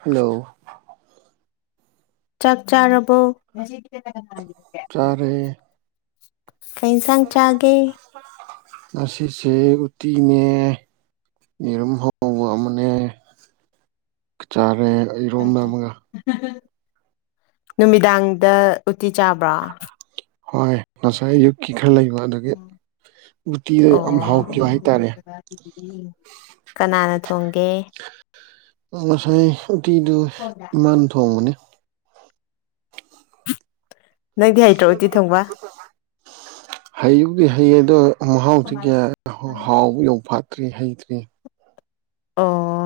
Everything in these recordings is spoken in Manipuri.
ꯍꯂꯣ ꯆꯥꯛ ꯆꯥꯔꯕꯣ ꯆꯥꯔꯦ ꯀꯩ ꯏꯟꯁꯥꯡ ꯆꯥꯒꯦ ꯉꯁꯤꯁꯦ ꯎꯇꯤꯅꯦ ꯌꯦꯔꯨꯝ ꯍꯧꯕ ꯑꯃꯅꯦ ꯆꯥ ꯔꯦ ꯏꯔꯣꯝꯕ ꯑꯃꯒ ꯅꯨꯃꯤꯗꯥꯡꯗ ꯎꯇꯤ ꯆꯥꯕ꯭ꯔꯥ ꯍꯣꯏ ꯉꯁꯥꯏꯌꯨꯛꯀꯤ ꯈꯔ ꯂꯩꯕ ꯑꯗꯒꯤ ꯎꯇꯤꯗꯣ ꯌꯥꯝ ꯑꯣ ꯍꯥꯎꯈꯤꯕ ꯍꯥꯏꯇꯥꯔꯦ ꯀꯅꯥꯅ ꯊꯣꯡꯒꯦ ꯉꯁꯥꯏ ꯎꯇꯤꯗꯨ ꯏꯃꯥꯥꯟ ꯊꯣꯡꯕꯅꯦ ꯅꯪꯗꯤ ꯍꯩꯇ꯭ꯔꯣ ꯎꯇꯤ ꯊꯣꯡꯕ ꯍꯩꯕꯨꯗꯤ ꯍꯩ ꯑꯗꯣ ꯃꯍꯥꯎꯗꯤ ꯀꯌꯥ ꯍ ꯍꯥꯎꯕ ꯌꯧꯐꯥꯠ ꯇ꯭ꯔꯤ ꯍꯩꯇ꯭ꯔꯤ ꯑꯣ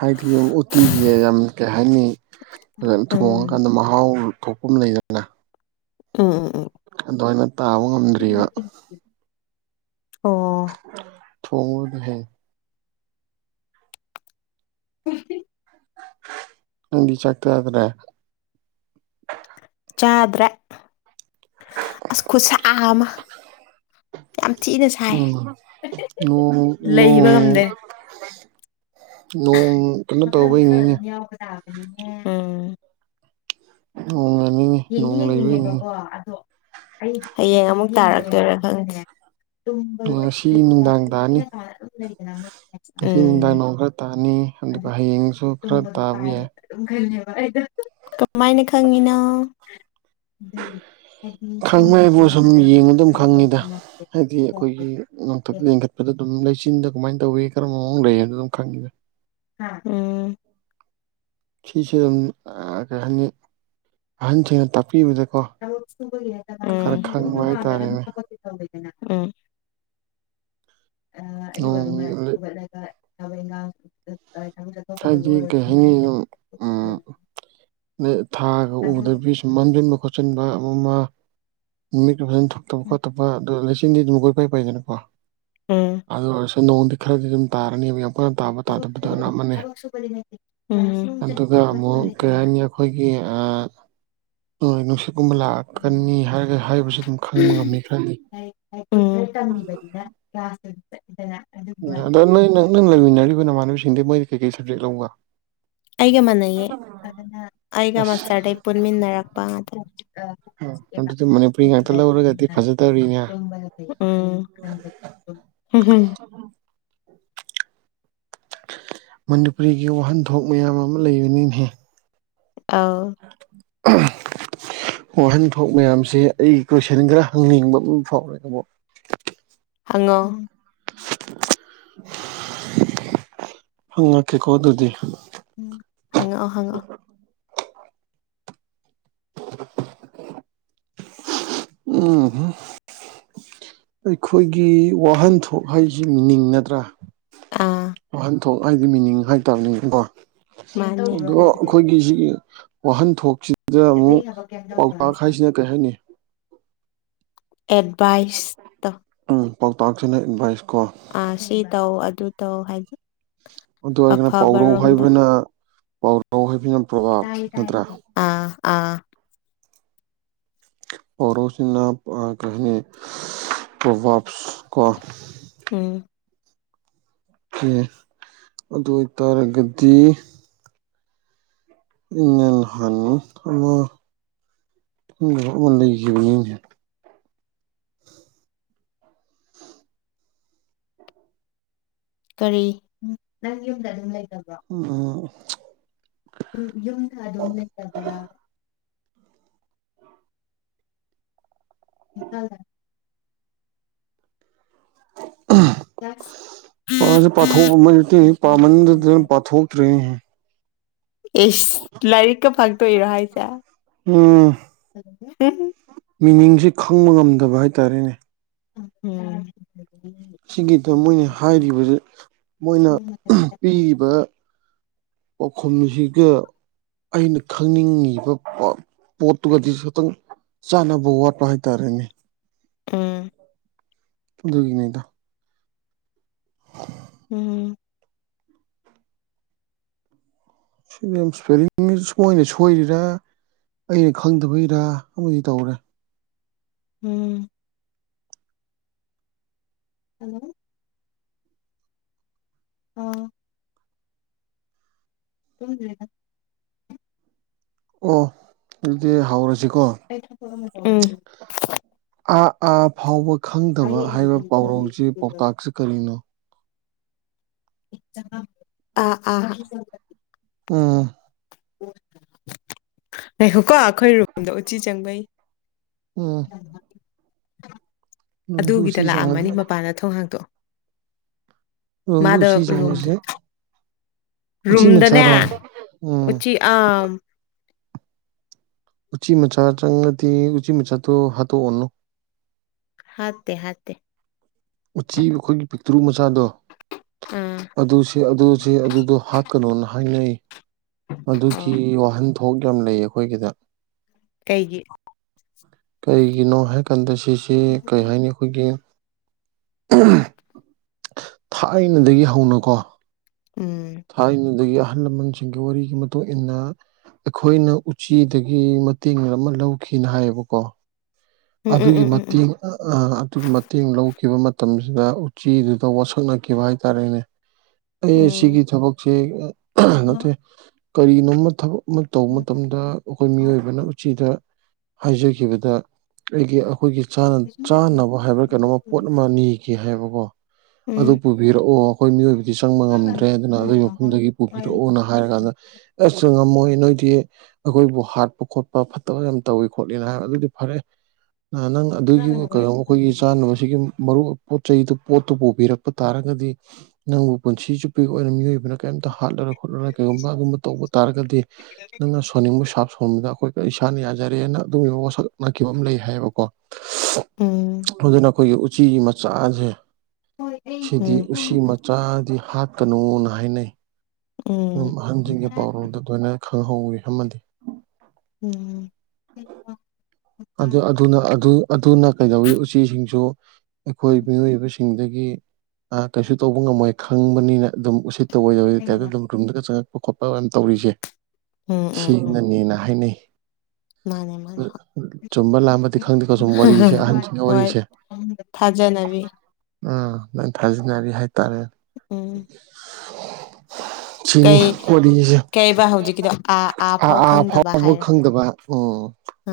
ꯍꯥꯏꯗꯤ ꯎꯝ ꯎꯇꯤꯒꯤ ꯌꯥꯝ ꯀꯩ ꯍꯥꯏꯅꯤ ꯎꯝ ꯊꯣꯡꯉꯀꯥꯟꯗ ꯃꯍꯥꯎ ꯀꯣꯛꯄꯨꯝ ꯂꯩꯗꯅ ꯎꯪꯎꯝ ꯑꯗꯨꯃꯥꯏꯅ ꯇꯥꯕ ꯉꯝꯗ꯭ꯔꯤꯕ ꯑꯣ ꯊꯣꯡꯕꯕꯨꯗꯤ ꯍꯩ [unintelligible] ꯅꯪꯗꯤ ꯆꯥꯛ ꯆꯥꯗ꯭ꯔꯦ ꯆꯥꯗ꯭ꯔꯦ ꯑꯁ ꯈꯨꯠꯁꯥ ꯑꯃ ꯌꯥꯝ ꯊꯤꯅ ꯁꯥꯏ ꯎꯝ ꯅꯣꯡ [unintelligible] ꯂꯩꯕ ꯅꯣꯡ ꯉꯝꯗꯦ ꯅꯣꯡ ꯀꯩꯅꯣ ꯃꯈꯜ ꯇꯧꯕꯩ ꯃꯈꯜ ꯅꯤꯅꯦ ꯑꯗꯨꯝ ꯌꯥꯎꯕ ꯎꯝ [unintelligible] ꯌꯦꯡꯗꯤ ꯅꯣꯡ ꯂꯩꯕꯒꯤꯅꯤꯅꯦ ꯌꯦꯡꯅꯤꯡꯉꯦꯕꯀꯣ ꯑꯗꯣ ꯑꯩ ꯍꯌꯦꯡ ꯑꯃꯨꯛ ꯇꯥꯔꯛꯇꯣꯏꯔꯥ ꯈꯪꯗ꯭ꯔꯦ ꯇꯨꯝꯕ [inaudible] ꯉꯁꯤ ꯅꯨꯡꯗꯥꯡ ꯇꯥꯅꯤ [unintelligible] ꯉꯁꯤ ꯅꯨꯡꯗꯥꯡ ꯅꯣꯡ ꯈꯔ ꯇꯥꯅꯤ ꯑꯗꯨꯒ ꯎꯝ ꯍꯌꯦꯡꯁꯨ [inaudible] ꯈꯔ ꯇꯨꯝꯕꯗꯣ ꯇꯥꯕ ꯌꯥꯏ ꯀꯥꯏꯔꯗꯤ [inaudible] [unintelligible] ꯀꯃꯥꯏꯅ ꯈꯪꯉꯤꯅꯣ ꯎꯝ ꯈꯪꯕ ꯍꯥꯏꯕꯨ ꯁꯨꯝ ꯌꯦꯡꯉ ꯑꯗꯨꯝ ꯈꯪꯉꯤꯗ ꯍꯥꯏꯗꯤ ꯑꯩꯈꯣꯏꯒꯤ ꯅꯣꯡꯊꯛꯇ ꯌꯦꯡꯈꯠꯄꯗ ꯑꯗꯨꯝ ꯂꯩꯆꯤꯟꯗ ꯀꯃꯥꯏꯟ ꯇꯧꯋꯤ ꯀꯔꯝꯕ ꯃꯑꯣꯡ ꯂꯩ ꯑꯗꯨ ꯑꯗꯨꯝ ꯈꯪꯉꯤꯗ ꯎꯝ ꯁꯤꯁꯦ ꯑꯗꯨꯝ ꯀꯩ ꯍꯥꯏꯅꯤ ꯑꯍꯟꯁꯤꯡꯅ ꯇꯥꯛꯄꯤꯕꯗ ꯁꯨ ꯍꯔꯅ ꯍꯥꯏꯇꯥꯔꯦꯅꯦ ꯊ ꯑꯌꯨꯛ ꯑꯗꯨꯝꯅ ꯅꯣꯡ ꯍꯧꯒꯠꯂꯒ ꯇ ꯉ ꯍꯥꯏꯗꯤ ꯀꯩ ꯍꯥꯏꯅꯤ ꯑꯗꯨꯝ ꯎꯝ ꯊꯥꯒ ꯎꯗꯕꯤ ꯁꯨꯝ ꯃꯝꯁꯤꯟꯕ ꯈꯣꯠꯆꯤꯟꯕ ꯑꯃ ꯅꯨꯃꯤꯠꯇꯨ ꯐꯖꯅ ꯊꯣꯛꯇꯕ ꯈꯣꯠꯇꯕ ꯑꯗꯨ ꯂꯤꯁꯤꯡꯗꯤ ꯑꯗꯨ ꯃꯈꯣꯏ ꯀꯥꯏ ꯄꯥꯏꯗꯅꯀꯣ ꯎꯝ ꯑꯗꯨ ꯑꯣꯏꯔꯁꯨ ꯅꯣꯡꯗꯤ ꯈꯔꯗꯤ ꯑꯗꯨꯝ ꯇꯥꯔꯅꯤꯕ ꯌꯥꯝ ꯀꯟꯅ ꯇꯥꯕ ꯇꯥꯗꯕꯗ ꯑꯔ ꯑꯃꯅꯦ ꯑꯗꯨꯒ ꯑꯃꯨꯛ ꯀꯩ ꯍꯥꯏꯅꯤ ꯑꯩꯈꯣꯏꯒꯤ ꯍ ꯒꯨꯝꯕ ꯂꯥꯛꯑꯀꯅꯤ ꯍꯥꯏꯔꯒ ꯍꯥꯏꯕꯁꯨ ꯑꯗꯨꯝ ꯈꯪꯕ ꯉꯝꯃꯤ ꯈꯔꯗꯤ ꯇꯝꯕꯅ ꯀ꯭ꯂꯥꯁꯅ ꯑꯗꯣ ꯅꯣꯏ ꯅꯪ ꯅꯪ ꯂꯩꯃꯤꯟꯅꯔꯤꯕ ꯅꯃꯥꯟꯅꯕꯤꯁꯤꯡꯗꯤ ꯃꯣꯏꯗꯤ ꯀꯩꯀꯩ ꯁꯕꯖꯦꯛ ꯂꯧꯒ [unintelligible] ꯑꯩꯒ ꯃꯥꯟꯅꯩꯌꯦ ꯑꯩꯒ ꯑꯁ ꯃꯁꯇꯔꯗꯩ ꯄꯨꯟꯃꯤꯟꯅꯔꯛꯄ ꯉꯇ ꯑꯗꯨꯗꯤ ꯃꯅꯤꯄꯨꯔꯤ ꯉꯥꯛꯇ ꯂꯧꯔꯒꯗꯤ ꯐꯖꯗꯧꯔꯤꯅꯦ ꯍꯝ ꯍꯝ ꯎꯝ ꯃꯅꯤꯄꯨꯔꯤꯒꯤ ꯋꯥꯍꯟꯊꯣꯛ ꯃꯌꯥꯝ ꯑꯃ ꯂꯩꯕꯅꯤꯍ ꯑꯥ ꯑ ꯑꯍꯟꯊ ꯃꯌꯥꯝꯁꯦ ꯑꯩꯒꯤ ꯀꯣꯏꯁꯟ ꯈꯔ ꯍꯪꯅꯤꯡꯕ ꯑꯃ ꯐꯥꯎꯔꯦ ꯇꯥꯣ ꯍꯉꯣ ꯍꯪꯉꯛꯀꯦꯀꯣ ꯑꯗꯨꯗꯤ ꯎꯝ ꯍꯉ ꯍꯉ [unintelligible] ꯎꯝ ꯑꯩꯈꯣꯏꯒꯤ ꯋꯥꯍꯟꯊꯣꯛ ꯍꯥꯏꯁ ꯁꯤ ꯃꯤꯅꯤꯡ ꯅꯠꯇ꯭ꯔꯥ ꯑꯥ ꯋꯥꯍꯟꯊꯣꯛ ꯍꯥꯏꯗꯤ ꯃꯤꯅꯤꯡ ꯍꯥꯏꯇꯥꯔꯅꯦꯀꯣ ꯃꯥꯅꯦ ꯑꯗꯣ ꯑꯩꯈꯣꯏꯒꯤ ꯁꯤꯒꯤ ꯋꯥꯍꯟꯊꯣꯛꯁꯤꯗ ꯑꯃꯨꯛ ꯄꯥꯎꯇꯥꯛ ꯍꯥꯏꯁꯤꯅ ꯀꯔꯤ ꯍꯥꯏꯅꯤ ꯑꯦꯠꯚꯥꯏꯁꯇ ꯎꯝ ꯄꯥꯎꯇꯥꯛꯁꯤꯅ ꯏꯟꯚꯥꯏꯁ ꯑꯥ ꯁꯤ ꯇꯧ ꯑꯗꯨ ꯇꯧ ꯍꯥꯏꯗꯤ ꯑꯗꯨ ꯑꯣꯏꯔꯒꯅ ꯄꯥꯎꯔꯧ ꯑꯐꯕꯔꯣꯝꯗ ꯍꯥꯏꯕꯅ ꯄꯥꯎꯔꯧ ꯍꯥꯏꯕꯅ ꯑꯥ ꯑꯥ ꯄꯔꯣꯁꯤꯅꯅꯥꯄ ꯀꯅꯦ ꯋꯥꯞꯁ ꯀ ꯎꯝ ꯑꯦ ꯑꯗꯨ ꯑꯣꯏꯇꯥꯔꯒꯗꯤ ꯏ ꯍ ꯑꯃ ꯎ ꯂꯃ ꯂꯩ ꯀꯔꯤ ꯅꯪ ꯌꯨꯝꯗ ꯑꯗꯨꯝ ꯂꯩ ꯑꯣ ꯌꯨꯝꯗ ꯑꯗꯨꯝ ꯂꯩꯇꯕ꯭ꯔꯕ ꯍ ꯑ ꯄꯥꯁ ꯄꯥꯊꯣꯛ ꯃ ꯄꯥꯃꯟꯗꯗ ꯄꯥꯊꯣꯛꯇ꯭ꯔꯦꯦ ꯑꯦꯁ ꯂꯥꯏꯔꯤꯛꯀ ꯐꯪꯇꯣꯏꯏꯔꯣ ꯍꯥꯏꯁꯦ ꯎ ꯃꯤꯅꯤꯡꯁꯤ ꯈꯪꯕ ꯉꯝꯗꯕ ꯍꯥꯏꯇꯥꯔꯦꯅꯦ ꯎꯝ ꯁꯤꯒꯤꯗ ꯃꯣꯏꯅ ꯍꯥꯏꯔꯤꯕꯁꯤ ꯃꯣꯏꯅ ꯄꯤꯔꯤꯕ ꯑꯣꯈꯨꯝꯁꯤꯒ ꯑꯩꯅ ꯈꯪꯅꯤꯡꯉꯤꯕ ꯄꯣꯠꯇꯨꯒꯗꯤ ꯈꯤꯇꯪ ꯆꯥꯅꯕ ꯋꯥꯠꯄ ꯍꯥꯏꯇꯥꯔꯦꯅꯦ ꯎꯝ ꯗꯨꯒꯤꯅꯗ ꯎꯝ ꯁꯤ ꯏꯁꯄꯦꯔꯤꯡ ꯁꯣꯏꯅ ꯁꯣꯏꯔꯤꯔ ꯑꯩꯅ ꯈꯪꯗꯕꯩꯔ ꯑꯃꯗꯤ ꯇꯧꯔꯦ ꯎꯝ ꯍꯜꯂꯣ ꯎ ꯇ ꯂꯩꯗ [inaudible] ꯑꯣ ꯑꯗꯨꯗꯤ ꯍꯧꯔꯁꯤ ꯎꯝ ꯑꯥ ꯑꯥ ꯐꯥꯎꯕ ꯈꯪꯗꯕ ꯍꯥꯏꯕ ꯄꯥꯎꯔꯧꯁꯤ ꯄꯥꯎꯇꯥꯛꯁꯤ ꯀꯔꯤꯅꯣ ꯑꯥ ꯑꯥ ꯎꯝ ꯂꯩꯈꯣꯀꯣ ꯑꯩꯈꯣꯏ ꯔꯨꯝꯗ ꯎꯆꯤ ꯆꯪꯕꯩ ꯎꯝ ꯔꯨꯝꯗ ꯑꯗꯨꯒꯤꯗ ꯎꯆꯤ ꯂꯥꯛꯑꯝꯃꯅꯤ ꯆꯪꯉꯗꯤ ꯃꯄꯥꯟꯅ ꯊꯣꯡꯍꯥꯡꯗꯣ ꯔꯨꯝꯗ ꯃꯥꯗ ꯎꯆꯤ ꯔꯨꯝꯗ ꯆꯪꯕꯁꯦ ꯎꯆꯤ ꯔꯨꯝꯨꯝꯗꯅꯦ ꯃꯆꯥꯔꯣ ꯎꯝ ꯎꯆꯤ ꯑ ꯎ ꯎꯆꯤ ꯃꯆꯥ ꯆꯪꯗꯤ ꯎ ꯎꯆꯤ ꯃꯆꯥꯇ ꯍꯥꯇꯣ ꯑꯣꯅꯣ ꯍꯥꯠꯇꯦ ꯍꯥꯠꯇꯦ ꯎꯆꯤ ꯑꯩꯈꯣꯏꯒꯤ ꯄꯤꯛꯇ꯭ꯔꯨ ꯃ ꯃꯆꯥꯗꯣ ꯑꯥ ꯑꯗꯨ ꯑꯗꯨꯁ ꯑꯗꯨꯗꯣ ꯍꯥꯠꯀꯅꯣꯅ ꯍꯥꯏꯅꯩ ꯑꯣ ꯑꯗꯨꯒꯤ ꯋꯥꯍꯟꯊꯣꯛ ꯌꯥꯝ ꯂꯩ ꯑꯩꯈꯣꯏꯒꯤꯗ ꯀꯩꯒꯤ ꯀꯔꯤꯒꯤꯅꯣ ꯍꯥꯏꯀꯥꯟꯗ ꯁꯤꯁꯦ ꯀꯩ ꯍꯥꯏꯅꯤ ꯑꯩꯈꯣꯏꯒꯤ ꯊꯥꯏꯅꯗꯒꯤ ꯍꯧꯅꯀꯣ ꯎꯝ ꯊꯥꯏꯅꯗꯒꯤ ꯑꯍꯜ ꯂꯃꯟꯁꯤꯡꯒꯤ ꯋꯥꯔꯤꯒꯤ ꯃꯇꯨꯡꯏꯟꯅ ꯑꯩꯈꯣꯏꯅ ꯎꯆꯤꯗꯒꯤ ꯃꯇꯦꯡ ꯑꯃ ꯂꯧꯈꯤꯅ ꯍꯥꯏꯌꯦꯕꯀꯣ ꯎꯝ ꯎꯝ ꯑꯗꯨꯒꯤ ꯎꯝ ꯎꯝ ꯃꯇꯦꯡ ꯑ ꯑꯗꯨꯒꯤ ꯃꯇꯦꯡ ꯂꯧ ꯈꯤꯕ ꯃꯇꯝꯁꯤꯗ ꯎꯆꯤꯗꯨꯗ ꯋꯥꯁꯛꯅꯈꯤꯕ ꯍꯥꯏꯇꯥꯔꯦꯅꯦ ꯑꯩ ꯎꯝ ꯁꯤꯒꯤ ꯊꯕꯛ ꯅꯠꯇꯦ ꯀꯔꯤꯅꯣꯃ ꯊꯕꯛ ꯑꯃ ꯇꯧꯕ ꯃꯇꯝꯗ ꯑꯩꯈꯣꯏ ꯃꯤꯑꯣꯏꯕꯅ ꯎꯆꯤꯗ ꯍꯥꯏꯖꯈꯤꯕꯗ ꯑꯩꯒꯤ ꯑꯩꯈꯣꯏꯒꯤ ꯆꯥꯅꯕ ꯍꯥꯏꯕ꯭ꯔꯥ ꯀꯩꯅꯣꯃ ꯄꯣꯠ ꯑꯃ ꯅꯤꯒꯦ ꯍꯥꯏꯕꯀꯣ ꯎꯝ ꯑꯗꯨ ꯎꯝ ꯄꯨꯕꯤꯔꯛꯑꯣ ꯑꯩꯈꯣꯏ ꯃꯤꯑꯣꯏꯕ ꯗꯤ ꯆꯪꯕ ꯉꯝꯗ꯭ꯔꯦ ꯑꯗꯨꯅ ꯑꯗꯨꯒꯤ ꯃꯐꯝꯗꯒꯤ ꯄꯨꯕꯤꯔꯛꯑꯣꯅ ꯍꯥꯏꯔ ꯀꯥꯟꯗ ꯑꯁꯁꯨ ꯉꯝꯃꯣꯏ ꯅꯣꯏꯗꯤ ꯑꯩꯈꯣꯏꯕꯨ ꯍꯥꯠꯄ ꯈꯣꯠꯄ ꯐꯠꯇꯕ ꯌꯥꯝ ꯇꯧꯏꯤ ꯈꯣꯠꯂꯤꯅ ꯍꯥꯏꯕ ꯑꯗꯨꯗꯤ ꯐꯔꯦ ꯅꯪ ꯑꯗꯨꯒꯤ ꯀꯩꯅꯣ ꯑꯩꯈꯣꯏꯒꯤ ꯆꯥꯅꯕꯁꯤꯒꯤ ꯃꯔꯨꯞ ꯄꯣꯠ ꯆꯩꯗꯨ ꯄꯣꯠꯇꯨ ꯄꯨꯕꯤꯔꯛꯄ ꯇꯥꯔꯒꯗꯤ ꯅꯪꯕꯨ ꯄꯨꯟꯁꯤ ꯆꯨꯞꯄꯤꯒꯤ ꯑꯣꯏꯅ ꯃꯤꯑꯣꯏꯕꯅ ꯀꯩꯝꯇ ꯍꯥꯠꯂꯛ ꯈꯣꯠꯂꯒ ꯀꯩꯒꯨꯝꯕ ꯑꯗꯨꯒꯨꯝꯕ ꯇꯧꯕ ꯇꯥꯔꯒꯗꯤ ꯅꯪꯅ ꯁꯣꯟꯅꯤꯡꯕꯞ ꯁꯣꯝꯗ ꯑꯩꯈꯣꯏ ꯏꯁꯥꯅ ꯌꯥꯖꯔꯦꯅ ꯑꯗꯨꯒꯤꯕ ꯋꯥꯁꯛ ꯅꯥꯈꯤꯕ ꯑꯃ ꯂꯩ ꯍꯥꯏꯌꯦꯕꯀꯣ ꯎꯝ ꯑꯗꯨꯅ ꯑꯩꯈꯣꯏꯒꯤ ꯎꯆꯤ ꯃꯆꯥꯁꯦ ꯁꯤꯗꯤ ꯎꯝ ꯎꯁꯤ ꯃꯆꯥꯗꯤ ꯍꯥꯠꯀꯅꯨꯅ ꯍꯥꯏꯅꯩ ꯑꯗꯨꯝ ꯑꯍꯟꯁꯤꯡꯒꯤ ꯄꯥꯎꯔꯣꯜꯗ ꯗꯨꯏꯅ ꯈꯪꯍꯧꯋꯤ ꯑꯃꯗꯤ ꯎꯝ ꯑꯗꯨꯅ ꯀꯩꯗꯧꯋꯤ ꯎꯆꯤꯁꯤꯡꯁꯨ ꯑꯩꯈꯣꯏ ꯃꯤꯑꯣꯏꯕꯁꯤꯡ ꯁꯤꯡꯗꯒꯤ ꯀꯩꯁꯨ ꯇꯧꯕ ꯉꯝꯃꯣꯏ ꯈꯪꯕꯅꯤꯅ ꯑꯗꯨꯝ ꯎꯁꯤꯠ ꯇꯧꯑꯣꯣꯏꯗꯞ ꯑꯗꯨ ꯑꯗꯨꯝ ꯔꯨꯝꯗꯒ ꯆꯪꯉꯛꯄ ꯈꯣꯠꯄ ꯃ ꯇꯧꯔꯤꯁꯦ ꯎꯝ ꯎꯝ ꯎꯝ ꯁꯤꯅꯅꯦꯅ ꯍꯥꯏꯅꯩ ꯃꯥꯅꯦ ꯃꯥꯅꯦ ꯆꯨꯝꯕ ꯂꯥꯝꯕꯗꯤ ꯈꯪꯗꯦꯀꯣ ꯁꯨꯝ ꯋꯥꯔꯤꯁꯦ ꯑꯍꯟꯁꯤꯡꯒꯤ ꯍꯏꯠ ꯋꯥꯔꯤꯁꯦ ꯊꯥꯖ ꯅꯕꯤ ꯎꯝ ꯂꯣꯏ ꯊꯥꯖꯟꯅꯔꯤ ꯍꯥꯏꯇꯥꯔꯦ ꯎꯝ [inaudible] ꯁꯤꯅꯤ ꯀꯩ ꯋꯥꯔꯤꯁꯦ ꯀꯩꯕ ꯍꯧꯖꯤꯛꯀꯤꯗꯣ ꯑꯥ ꯑꯥ ꯐꯥꯎ ꯈꯪꯗꯕ ꯐꯥꯎꯕ ꯍꯥꯏꯔꯣ ꯈꯪꯗꯕ ꯎꯝ ꯎ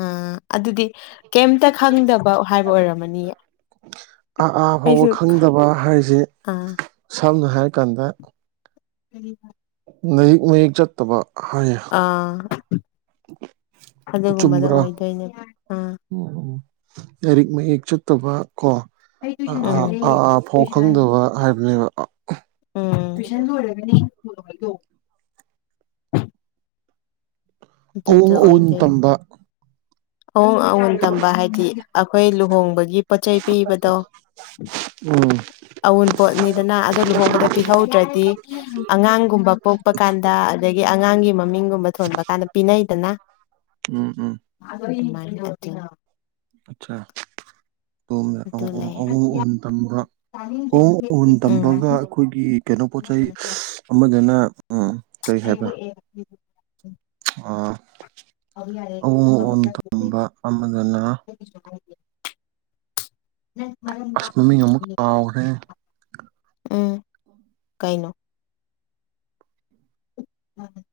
ꯑꯗꯨꯗꯤ ꯀꯩꯝꯇ ꯈꯪꯗꯕ ꯍꯥꯏꯕ ꯑꯣꯏꯔꯝꯃꯅꯤꯌꯦ ꯑꯥ ꯐꯥꯎꯕ ꯈꯪꯗꯕ ꯍꯥꯏꯁꯦ ꯑꯥ ꯁꯝꯅ ꯍꯥꯏꯔꯀꯥꯟꯗ ꯀꯔꯤ ꯐ ꯃꯍꯌꯦꯛꯛ ꯃꯌꯦꯛ ꯆꯠꯇꯕ ꯍꯥꯏꯌꯦ ꯑꯥ ꯑꯗꯨꯒꯨꯝꯕꯗ ꯆꯨꯝꯕ꯭ꯔꯥ ꯑꯣꯏꯗꯣꯏꯅꯦꯕ ꯑꯥ ꯎꯝ ꯂꯥꯏꯔꯤꯛ ꯃꯌꯦꯛ ꯆꯠꯇꯕ ꯀꯣ ꯑꯩ ꯇꯨꯏꯁꯟ ꯆꯠꯂꯦ ꯐꯥꯎ ꯈꯪꯗꯕ ꯍꯥꯏꯕꯅꯦꯕ ꯇꯨꯏꯁꯟ ꯂꯣꯏꯔꯒꯅꯦ ꯍ ꯍꯥꯏꯗꯣ ꯑꯎꯡ ꯑꯎꯟ ꯇꯝꯕ ꯑꯋꯣꯡ ꯑꯋꯣꯟ ꯇꯝꯕ ꯍꯥꯏꯗꯤ ꯑꯩꯈꯣꯏ ꯂꯨꯍꯣꯡꯕꯒꯤ ꯄꯣꯠꯆꯩ ꯄꯤꯕꯗꯣ ꯎꯝ ꯑꯎꯟꯄꯣꯠꯅꯤꯗꯅ ꯑꯣ ꯂꯨꯍꯣꯡꯕꯗ ꯄꯤꯍꯧꯗ꯭ꯔꯗꯤ ꯑꯉꯥꯡꯒꯨꯝꯕ ꯄꯣꯛꯄ ꯀꯥꯟꯗ ꯑꯗꯒꯤ ꯑꯉꯥꯡꯒꯤ ꯃꯃꯤꯡꯒꯨꯝꯕ ꯊꯣꯟꯕ ꯀꯥꯟꯗ ꯄꯅꯩꯗꯅ ꯎꯝ ꯎꯝ ꯑꯆꯥ ꯑꯗꯨ ꯂꯩꯔꯦ ꯑꯣꯪ ꯎꯟ ꯎꯝ ꯇꯝꯕꯒ ꯑꯩꯈꯣꯏꯒꯤ ꯀꯩꯅꯣ ꯄꯣꯠ ꯆꯩ ꯑꯃꯗꯅ ꯎꯝ ꯀꯩ ꯍꯥꯏꯕ꯭ꯔꯥ ꯎꯝ ꯎꯝ ꯑꯎꯣꯡ ꯑꯑꯣꯣꯡ ꯇꯝꯕ ꯑꯃꯗꯅ ꯑꯁꯃꯃꯤ ꯑꯃꯨꯛ ꯀꯥꯎꯔꯦ ꯎꯝ ꯀꯥꯏꯩꯅꯣ ꯎꯝ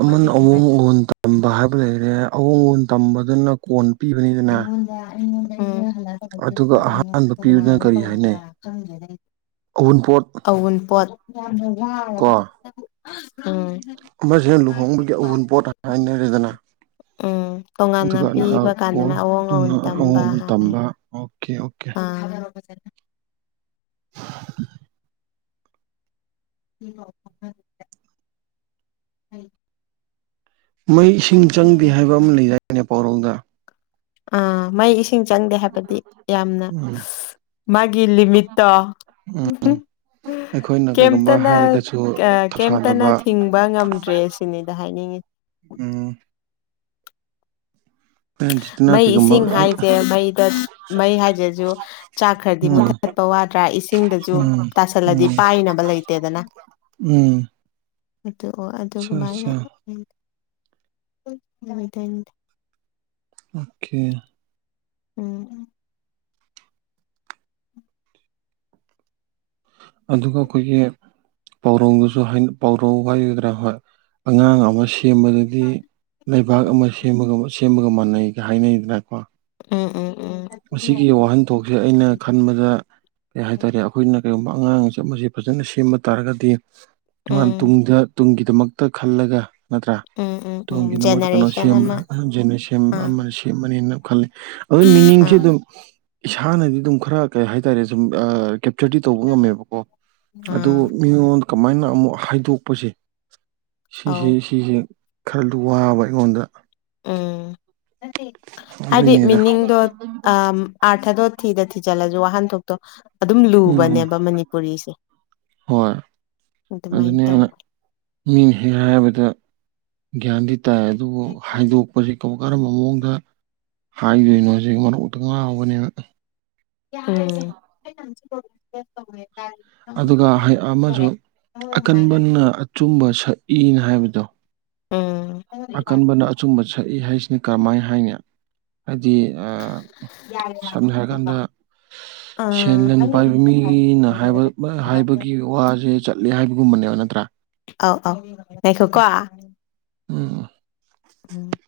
ꯑꯃꯟ ꯑꯋꯣꯡ ꯎꯍꯣꯟ ꯇꯝꯕ ꯍꯥꯏꯕ ꯂꯩꯔꯦ ꯑꯋꯣꯡꯕꯣꯟ ꯇꯝꯕꯗꯨꯅ ꯀꯣꯟ ꯄꯤꯕꯅꯤꯗꯅ ꯎꯝ ꯑꯗꯨꯒ ꯑꯍꯥꯟꯕ ꯄꯤꯗꯨꯗꯨꯅ ꯀꯔꯤ ꯍꯥꯏꯅꯩ ꯑꯎꯟꯄꯣꯠ ꯑꯟ ꯄꯣꯠ ꯃꯁꯤꯅ ꯂꯨꯍꯣꯡꯕꯒꯤ ꯑꯎꯨꯕ ꯄꯣꯠ ꯍꯥꯏꯅꯔꯦꯗꯅ ꯎꯝ ꯇꯣꯉꯥꯟꯅ ꯑꯗꯨꯒꯗꯨꯅ ꯄꯤꯕ ꯀꯥꯟꯗꯅ ꯑꯑꯣꯡ ꯑꯋꯣꯟ ꯇꯝꯕ ꯍꯥꯏ ꯇꯕꯥ ꯑꯣꯀꯦ ꯑꯣꯀꯦ ꯑ [inaudible] [inaudible] ꯎꯝ ꯃꯩ ꯏꯁꯤꯡ ꯆꯪꯗꯦ ꯍꯥꯏꯕ ꯑꯃ ꯂꯩꯖꯔꯤ ꯑꯅꯦ ꯄꯥꯎꯔꯣꯗ ꯑ ꯃ ꯏ ꯏꯁꯤꯡ ꯆꯪꯗꯦ ꯍꯥꯏꯕꯗꯤ ꯌꯥꯝꯅ ꯎꯝ ꯃꯥꯒꯤ ꯂꯤꯃꯤꯠꯇꯣ ꯎꯝ ꯑꯩꯈꯣꯏ ꯑꯩꯈꯩꯅ ꯀꯩꯒꯨꯝꯕ ꯀꯩꯝꯇꯅ ꯍꯥꯏꯔꯒꯁꯨ ꯀꯩꯝꯇꯅ ꯊꯧꯁꯥꯗꯕ ꯊꯤꯡꯕ ꯉꯝꯗ꯭ꯔꯦ ꯁꯤꯅꯤꯗ ꯍꯥꯏꯅꯤꯡꯉꯤ ꯎꯝ ꯄꯦꯔꯦꯟꯁꯤꯇꯅ ꯃꯩ ꯀꯩꯒꯨꯝꯕ ꯏꯁꯤꯡ ꯍꯥꯏꯁꯦ ꯃꯩꯗ ꯃꯩ ꯍꯥꯏꯁꯤꯁꯨ ꯆꯥꯛ ꯈꯔꯗꯤ ꯎꯝ ꯃꯨꯊꯠ ꯆꯠꯄ ꯋꯥꯗ꯭ꯔꯥ ꯏꯁꯤꯡꯗꯁꯨ ꯎꯝ ꯇꯥꯁꯜꯂꯗꯤ ꯎꯝ ꯄꯥꯏꯅꯕ ꯂꯩꯇꯦꯗꯅ ꯎꯝ ꯑꯗꯨꯑꯣ ꯑꯆꯥ ꯑꯗꯨꯃꯥꯏꯅ ꯑꯆꯥ ꯑꯣꯀꯦ ꯎꯝ ꯑꯗꯨꯒ ꯑꯩꯈꯣꯏꯒꯤ ꯄꯥꯎꯔꯧꯗꯨꯁꯨ ꯄꯥꯎꯔꯧ ꯍꯥꯏꯒꯗ꯭ꯔꯥ ꯍꯣꯏ ꯑꯉꯥꯡ ꯑꯃ ꯁꯦꯝꯕꯗꯗꯤ ꯂꯩꯕꯥꯛ ꯑꯃ ꯁꯦꯝꯕꯒ ꯁꯦꯝꯕꯒ ꯃꯥꯟꯅꯩꯒ ꯍꯥꯏꯅꯩꯗꯅꯀꯣ ꯑꯥ ꯑꯥ ꯃꯁꯤꯒꯤ ꯋꯥꯍꯟꯊꯣꯛꯁꯦ ꯑꯩꯅ ꯈꯟꯕꯗ ꯀꯩ ꯍꯥꯏꯇꯥꯔꯦ ꯑꯩꯈꯣꯏꯅ ꯀꯔꯤꯒꯨꯝꯕ ꯑꯉꯥꯡ ꯆꯠ ꯃꯁ ꯐꯖꯅ ꯁꯦꯝꯕ ꯇꯥꯔꯒꯗꯤ ꯎꯝ ꯎꯝ ꯇꯨꯡꯗ ꯇꯨꯡꯒꯤ ꯒꯤ ꯗꯃꯛꯇ ꯈꯜꯂꯒ ꯅꯠꯇ꯭ꯔꯥ ꯎꯝ ꯎꯝ ꯇꯣꯝꯒꯤꯗꯃꯛꯇ ꯀꯩꯅꯣ ꯖꯦꯅꯦꯔꯦꯁꯟ ꯁꯦꯝꯕ ꯑꯃ ꯑꯍ ꯖꯁ ꯁꯦꯝ ꯑꯥ ꯑꯃꯅ ꯁꯦꯝꯃꯅꯦꯅ ꯈꯜꯂꯤ ꯑꯗꯨ ꯃꯤꯅꯤꯡꯁꯦ ꯑꯥ ꯑꯗꯨꯝ ꯏꯁꯥꯅꯗꯤ ꯑꯗꯨꯝ ꯈꯔ ꯀꯩ ꯍꯥꯏꯇꯥꯔꯦ ꯁꯨꯝ ꯏꯁꯇꯗꯤ ꯇꯧꯕ ꯉꯝꯃꯦꯕꯀꯣ ꯑꯗꯨ ꯑꯥ ꯃꯤꯉꯣꯟꯗ ꯀꯃꯥꯏꯅ ꯑꯃꯨꯛ ꯍꯥꯏꯗꯣꯛꯄꯁꯦ ꯑꯧ ꯁꯤꯁꯤ ꯁꯤꯁꯦ ꯈꯔꯗꯨ ꯋꯥꯕ ꯑꯩꯉꯣꯟꯗ ꯎꯝ ꯍꯥꯏꯗꯤ ꯑꯗꯨꯏꯅꯤꯗ ꯃꯤꯅꯤꯡꯗꯣ ꯑꯥꯔꯊꯗꯣ ꯊꯤꯗ ꯊ ꯊꯤ ꯆꯠꯂꯁꯨ ꯋꯥꯍꯟꯊꯣꯛꯇꯣ ꯑꯗꯨꯝ ꯎꯝ ꯂꯨꯕꯅꯦꯕ ꯃꯅꯤꯄꯨꯔꯤꯁꯦ ꯍꯣꯏ ꯑꯗꯨꯃꯥꯏꯅ ꯑꯗꯨꯅꯤ ꯑꯩꯅ ꯇꯧꯋꯦ ꯃꯤꯅ ꯍ ꯍꯥꯏꯔꯕꯗ ꯒ꯭ꯌꯥꯟꯗꯤ ꯇꯥꯏ ꯑꯗꯨꯕꯨ ꯍꯥꯏꯗꯣꯛꯄꯁꯤ ꯀ ꯀꯔꯝꯕ ꯃꯑꯣꯡꯗ ꯍꯥꯏꯗꯣꯏꯅꯣ ꯁꯤ ꯃꯔꯣꯛꯇ ꯉꯥꯎꯕꯅꯦꯕ ꯎ ꯑꯗꯨꯒ ꯑꯃꯁꯨ ꯑꯀꯟꯕꯅ ꯑꯆꯨꯝꯕ ꯁꯛꯏꯅ ꯍꯥꯏꯕꯗꯣ ꯑꯣ ꯑꯀꯟꯕꯅ ꯑꯆꯨꯝꯕ ꯁꯛꯏ ꯍꯥꯏꯁꯤꯅ ꯀꯔꯝꯍꯥꯏꯅ ꯍꯥꯏꯅꯤ ꯍꯥꯏꯗꯤ ꯁꯝꯅ ꯍꯥꯏꯔ ꯀꯥꯟꯗ ꯁꯦꯟ ꯑꯥ ꯂꯟ ꯄꯥꯏꯕ ꯃꯤꯅꯕ ꯍꯥꯏꯕꯒꯤ ꯋꯥꯁꯦ ꯆꯠꯂꯦ ꯍꯥꯏꯕꯒꯨꯝꯕꯅꯦꯕ ꯅꯠꯇ꯭ꯔꯥ ꯑꯥꯎ ꯑꯧ ꯂꯩꯈꯣ ꯀꯣ ꯑꯣꯥ ꯎꯝ